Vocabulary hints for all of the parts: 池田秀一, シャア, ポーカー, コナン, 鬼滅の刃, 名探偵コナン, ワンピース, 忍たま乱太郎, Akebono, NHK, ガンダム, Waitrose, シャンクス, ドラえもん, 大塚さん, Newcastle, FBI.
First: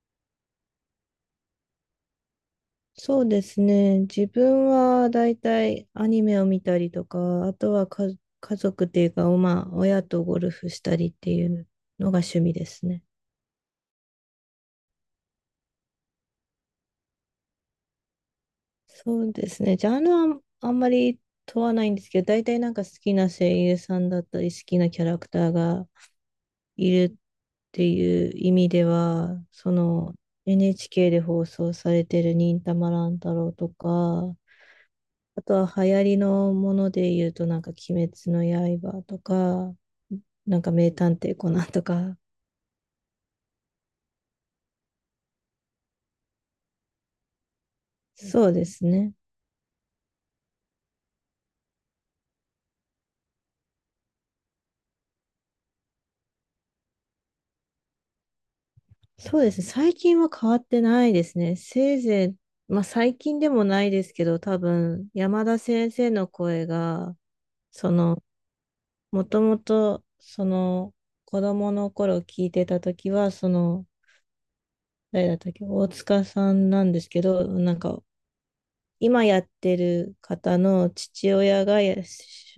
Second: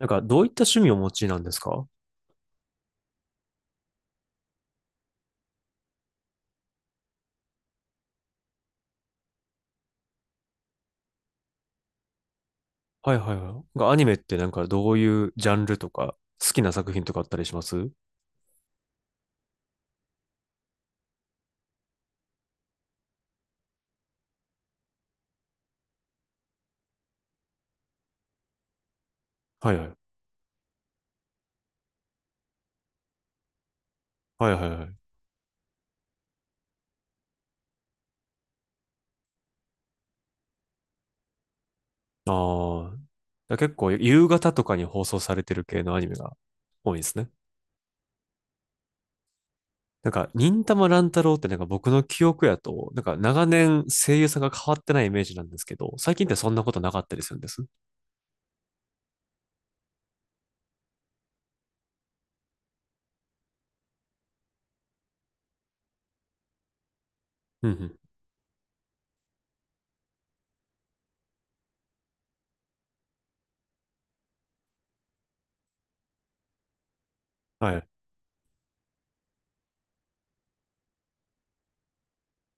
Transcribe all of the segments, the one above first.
なんか、どういった趣味をお持ちなんですか？はそうですね。自分はだいたいアニメを見たりとか、あとは家族っていうか、まあ、親とゴルフしたりっていうのが趣味ですね。いはいはい。がアニメってなんか、どういうジャンルとか、好きな作品とかあったりします？そうですね。ジャンルはあんまり問わないんですけど、だいたいなんか好きな声優さんだったり、好きなキャラクターがいるっていう意味では、そはいはい。の NHK で放送されてる忍たま乱太郎とか、はいはいはい。あとは流行りのもので言うと、なんか鬼滅の刃とか、なんか名探偵コナンとか。ああ。だ結構、夕方とかに放送されてる系のアニメが多いですね。そうですね。なんか、忍たま乱太郎ってなんか僕の記憶やと、なんか長年声優さんが変わってないイメージなんですけど、最近ってそんなことなかったりするんです。そうですね。最近は変わってないですね。せいぜい、まあ最近でもないですけど、多分山田先生の声が、うんうそん。の、もともと、その、子供の頃聞いてた時は、その、誰だったっけ、大塚さんなんですけど、はなんい。か今やってる方の父親がや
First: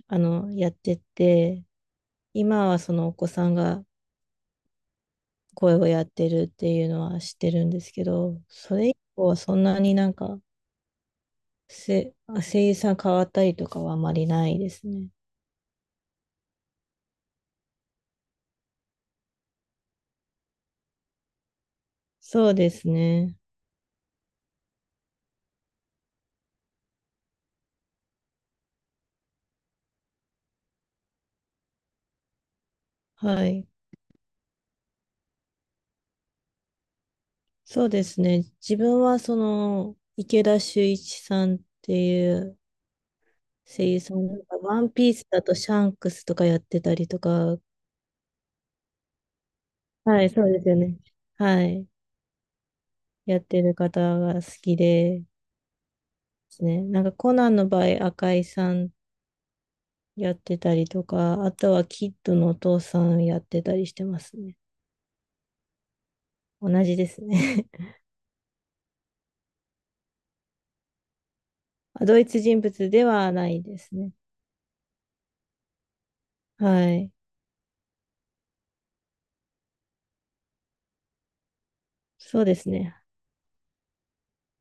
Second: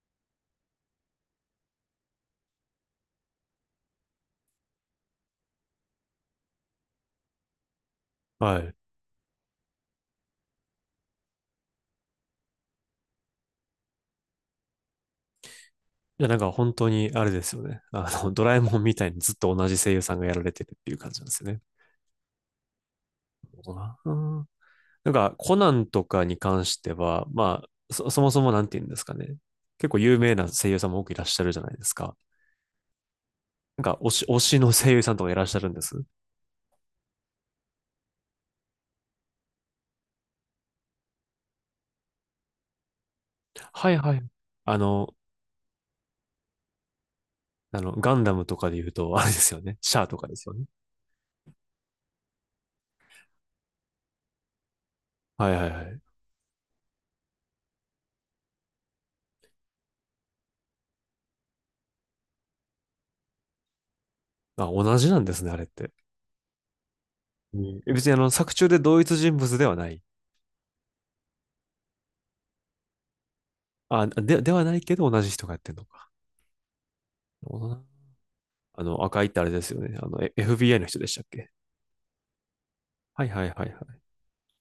あの、やってて、今はそのお子さんが声をやってるっていうのは知ってるんですけど、はい。それ以降はそんなになんか、せ、声優さん変わったりとかはあまりないですね。いや、なんか本当にあれですよね。あの、ドラえもんみたいにずっと同じ声優さんがやられてるっていう感じなんですよね。そうですね。どな。なんか、コナンとかに関しては、まあ、そもそもなんて言うんですかね。結構有名な声優さんも多くいらっしゃるじゃないですか。はい。なんか、推しの声優さんとかいらっしゃるんです。そうですね。自分はその池田秀一さんっていう声はい優はさい。んが、あワンピの、ースだとシャンクスとかやってたりとか、ガンダムとかで言うと、あれですよね。シャアとはかい、でそすうよでね。すよね。はい。やってる方が好きでではいはいはい。すね。なんかコナンの場合、赤井さんやってたりとか、あとはキッドのお父さんやってたりしてますね。まあ、同じなんですね、あれって。同じですうね。ん 別にあの、作中で同一人物ではない。あ、同一人物ではないですあ、ね。ではないけど同じ人がやってるのか。はい。あの、赤いってあれですよね。あの、FBI の人でしたっけ？そうですね。はいはいはいはい。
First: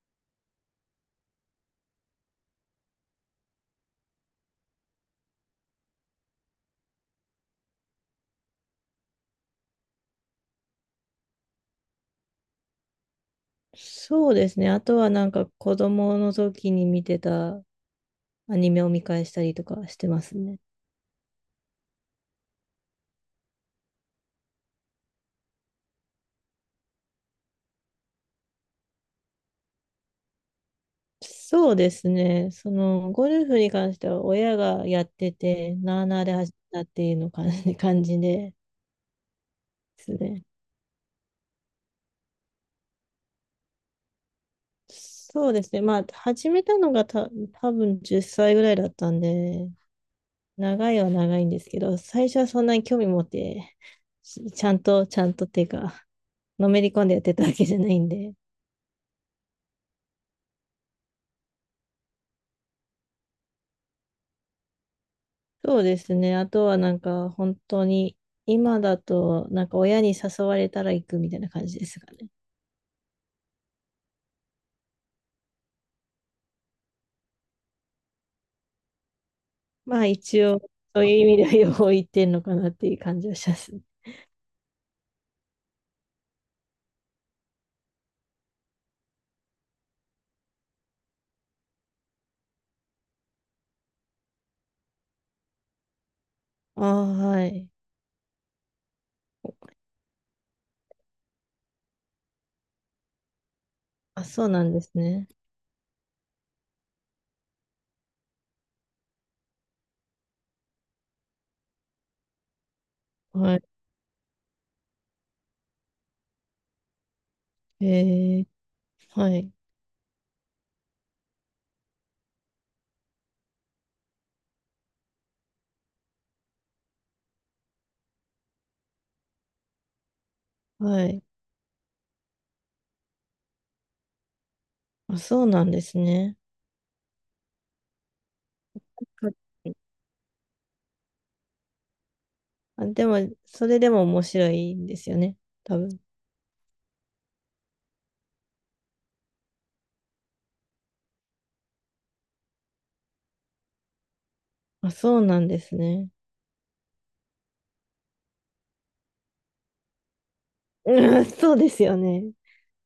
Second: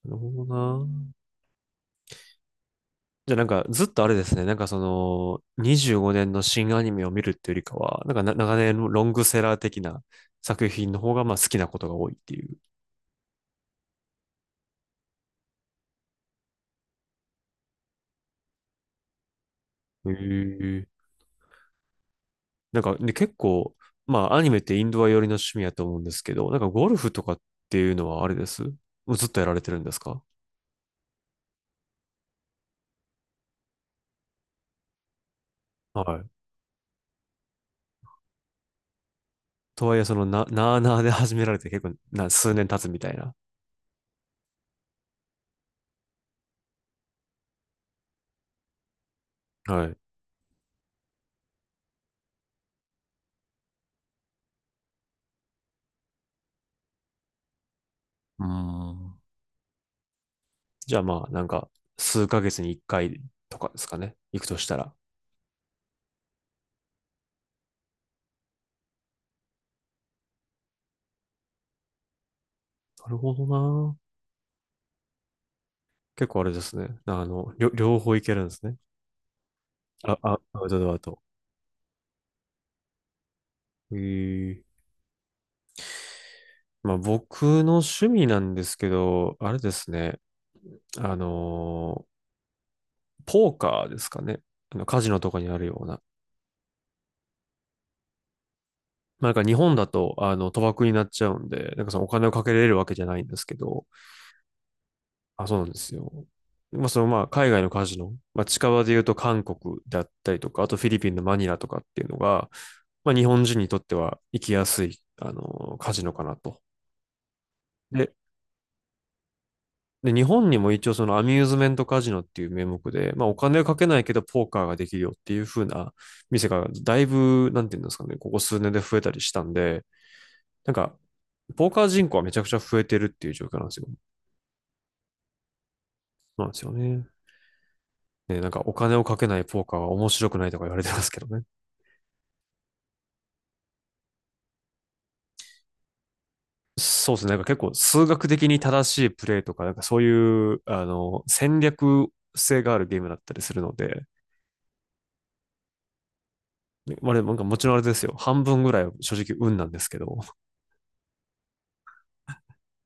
なるほどな。じゃあなんかずっとあれですね、なんかその25年の新アニメを見るっていうよりかは、なんかな長年のロングセラー的な作品の方がまあ好きなことが多いっていう。そうですね。あとはなんか子供の時に見てたアニメを見返したりとかしてへますね。え。なんかで結構、まあアニメってインドア寄りの趣味やと思うんですけど、なんかゴルフとかっていうのはあれですもうずっとやられてるんですか？そうですね。そのゴルフに関しては親がやってて、なはあなあい。で始めたっていうの感じ、感じでとはいえすそのね。なあなあで始められて結構な数年経つみたいな。そうですね。まあ、始めたのが多分10歳ぐらいだったんで、はい。う長いは長いんですけど、最初はそんなに興味持って、しちゃんと、ちゃんとっていうか、のめり込んでやってたわけじゃないんで。ーん。じゃあまあなんか数ヶ月に1回とかですかね。行くとしたら。そうですね。あとはなんか、本当に、今だと、なんか親に誘われたら行くみたいな感じですかね。なるほどな。結構あれですね。あの、両方いけるんですね。まあ、あ、一ア応、ウトドアそういうと。意味では両方行ってんのかなっていう感じはします。えーまあ僕の趣味なんですけど、あれですね。あのーポーカーですかね。あの、カジノとかにあるような。ああ、はい。まあ、なんか日本だと、あの、賭博になっちゃうんで、なんかそのお金をかけれるわけじゃないんですけど、あ、そうなんですね。あ、そうなんですよ。まあ、そのまあ、海外のカジノ、まあ、近場で言うと韓国だったりとか、あとフィリピンのマニラとかっていうのが、まあ、日本人はにとっては行きやすい、あの、カジノかなと。い。で、えー、はい。日本にも一応そのアミューズメントカジノっていう名目で、まあお金はかけないけどポーカーができるよっていう風な店がだいぶ、なんていうんですかね、ここ数年で増えたりしたんで、なんか、はい。ポーカー人口はめちゃくちゃ増えてるっていう状況なんですよ。そあ、そうなんですね。うなんですよね。ね、なんかお金をかけはないポーい。カーは面白くないとか言われてますけどね。あ、でも、それでも面白いんですよね、多分。そうですね。なんか結構数学的に正しいプレイとか、なんかそういう、あの、戦略性があるゲームだったりするので、あ、そうなんですね。まあ、でもなんかもちろんあれですよ。半分ぐらいは正直運なんですけど。うん、そうですよね。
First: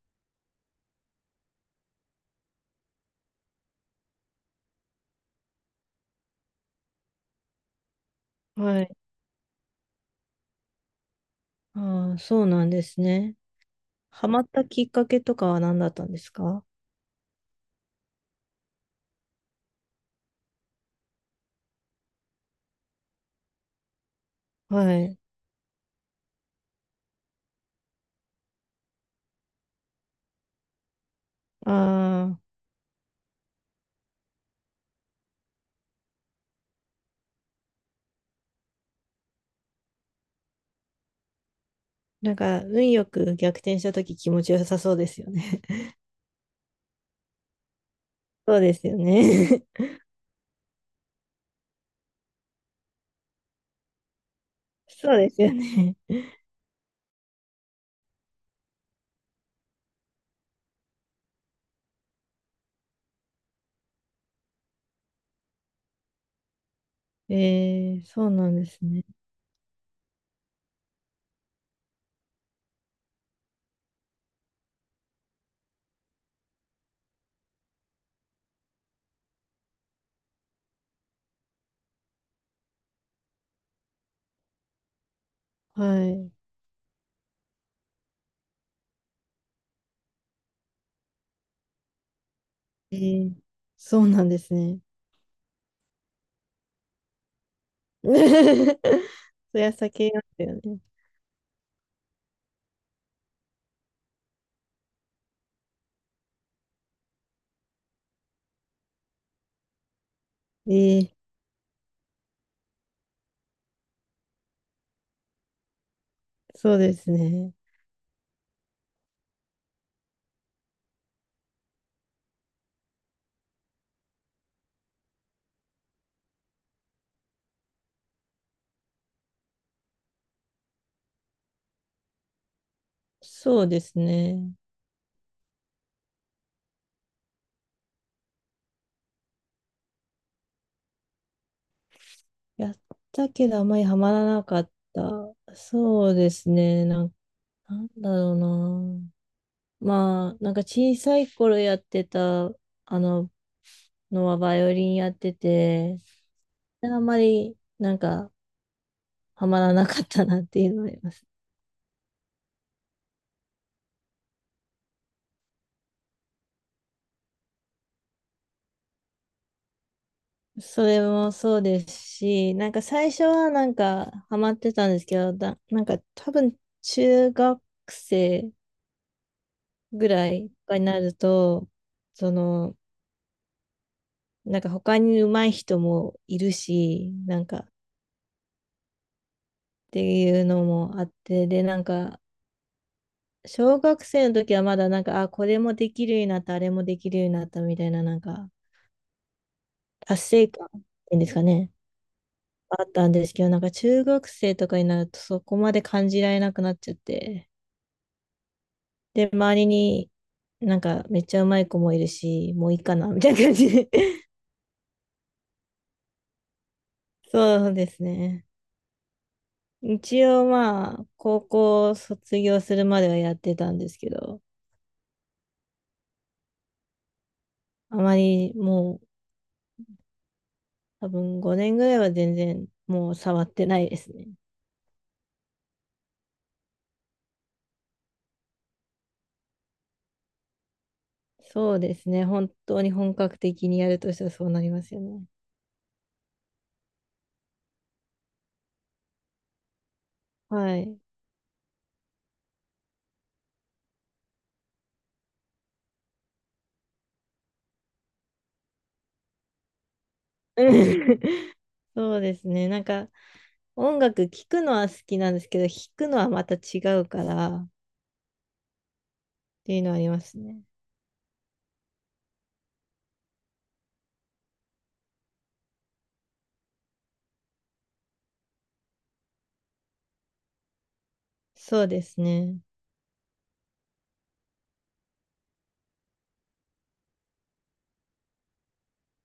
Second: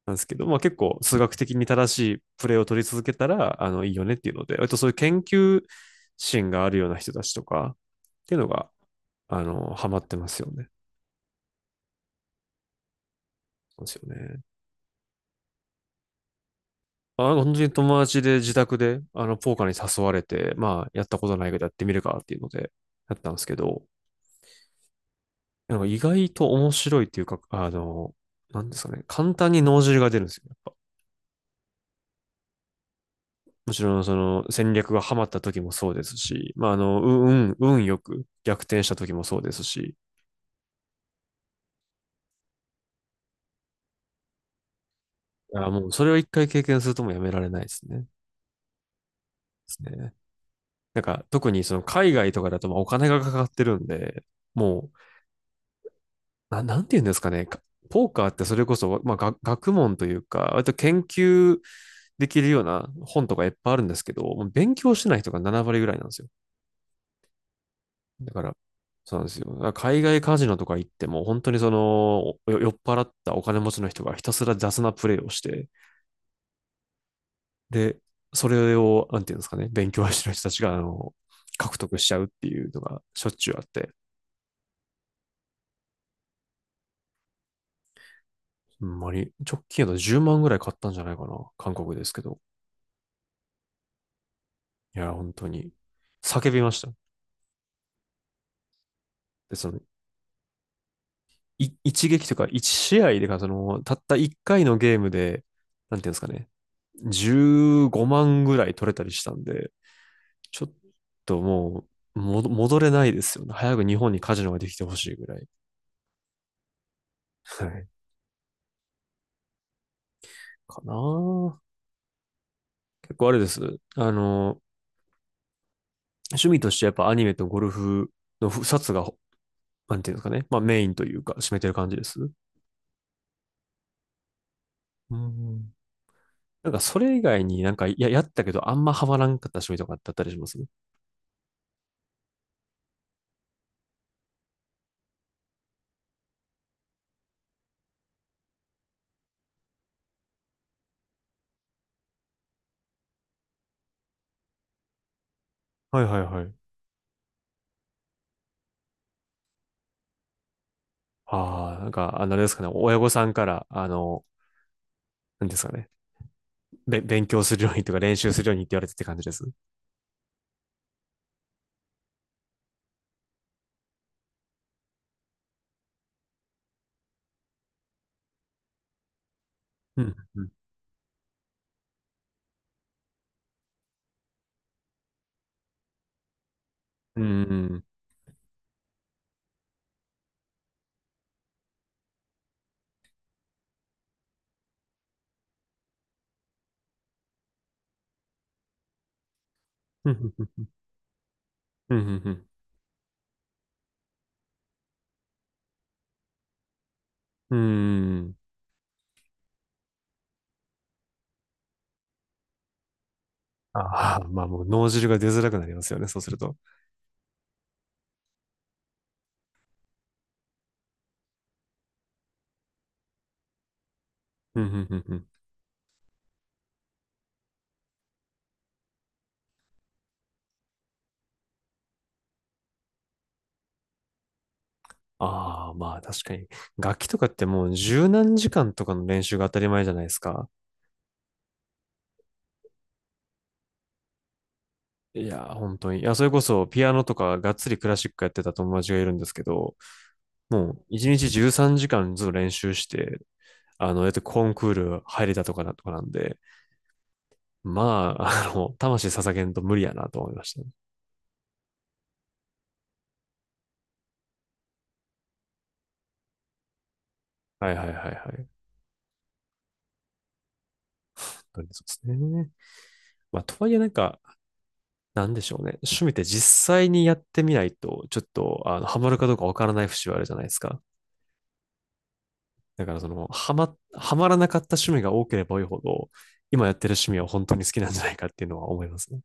なんですけど、まあ結構数学的に正しいプレーを取り続けたら、あの、いいよねっていうので、割とそういう研究心があるような人たちとかっていうのが、はい。あの、ハマってますよね。ああ、そうなんですね。そうですよハね。マったきっかけとかは何だったんですか？あ、本当に友達で自宅で、あの、ポーカーに誘われて、まあ、やったことないけどやってみるかっていうので、やったんですけど、はい。なんか意外と面白いっていうか、あの、なんですかね、簡単に脳汁が出るんですよね。ああ、もちろん、その戦略がハマった時もそうですし、まあ、あの、運よく逆転した時もそうですし、なんか、運よく逆転したとき気持ちよさそうですよいね。やもうそれを一回経験するともうやめられないですね。そうですよね。すね。なんか特にその海外とかだとまあお金がかかってるんで、もう、そうですよね。なんて言うんですかね。ポーカーってそれこそ、まあ、が学問というか、割と研究できるような本とかいっぱいあるんですけど、もう勉強してない人が7割ぐらいなんですよ。えー、そうだかなら、んですね。そうなんですよ。だから海外カジノとか行っても、本当にその、お酔っ払ったお金持ちの人がひたすら雑なプレイをして、で、それを、なんていうんですかね、勉強してる人たちが、あの、獲得しちゃうっていうのがしょっちゅうあって、はほんまに、直近やと10万ぐらい買ったんじゃないかな、韓国ですけど。い。えー、そうなんですね。いや、本当に、叫びました。そで、りそゃの、酒なんだよね。一撃というか、一試合でか、その、たった一回のゲームで、なんていうんですかね、15万ぐらい取れたりしたんで、ちょっええ。ともう戻れないですよね。早く日本にカジノができてほしいぐらい。そうですね。はい。かなぁ。結構あれです。あの、趣味としてやっぱアニメとゴルフの2つが、なんていうんですかね。まあメインというか、占めてる感じです。そうですね。うん。なんかそれ以外になんかやったけどあんまハマらんかった趣味とかってあったりします？やったけどあまりハマらなかった。そうですね。なんだろうな。まあ、なんか小さい頃やってた、あの、のはバイオリンやってて、はいはいはい。あんまりなんかハマらなかったなっていうのはあります。ああ、なんか、あの、あれですかね。親御さんから、あの、なんですかね。勉強するようにとか練習するようにって言われてって感じです。それもそうですし、なんか最初はなんかハマってたんですけど、なんか多分中学生うぐん、らうん、いになると、その、なんか他に上手い人もいるし、うなんかっん、ていうのもあって、で、なんか小学生の時はまだなんか、あ、これもできるようになった、あれもできるようになったみたいな、なんかう達ん、成うん、感っていうんですかね、うん、うあったんですけど、なんか中学生とかになるとそこまで感じられなくなっちゃって。ん。うん。で、周りになんかめっちゃうまい子もいるし、もういいかな、みたいな感じで。あ あ、まあもう脳汁が出づらくなりますよね。そうすると。そうですね。一応まあ、高校卒業するまではやってたんですけど、うん、うん、うん、あまりもう多分5年ぐらいは全然もう触ってないですね。ああ、まあ確かに。楽器とかってもう十何時間とかの練習が当たり前じゃないですか。そうですね。本当に本格的にやるとしたらそうなりますよね。いやー、本当に。いや、それこそピアノとかがっつりクラシックやってた友達がいるんですけど、もはうい。一日13時間ずっと練習して、あの、やってコンクール入れたとかなとかなんで、まあ、あの、魂捧げんと無理やなと思いましたうね。ん。 そうですね。なんか音楽聴くのは好きなんですけど、弾くのはまた違うからっはいはいはいはい。本ていうのはありますね。当にそうですね。まあ、とはいえなんか、なんでしょうね。趣味って実際にやってみないと、ちょっと、あの、ハマるかどうかわからない節はあるじゃないですか。そうですね。だからその、はまらなかった趣味が多ければ多いほど、今やってる趣味は本当に好きなんじゃないかっていうのは思いますね。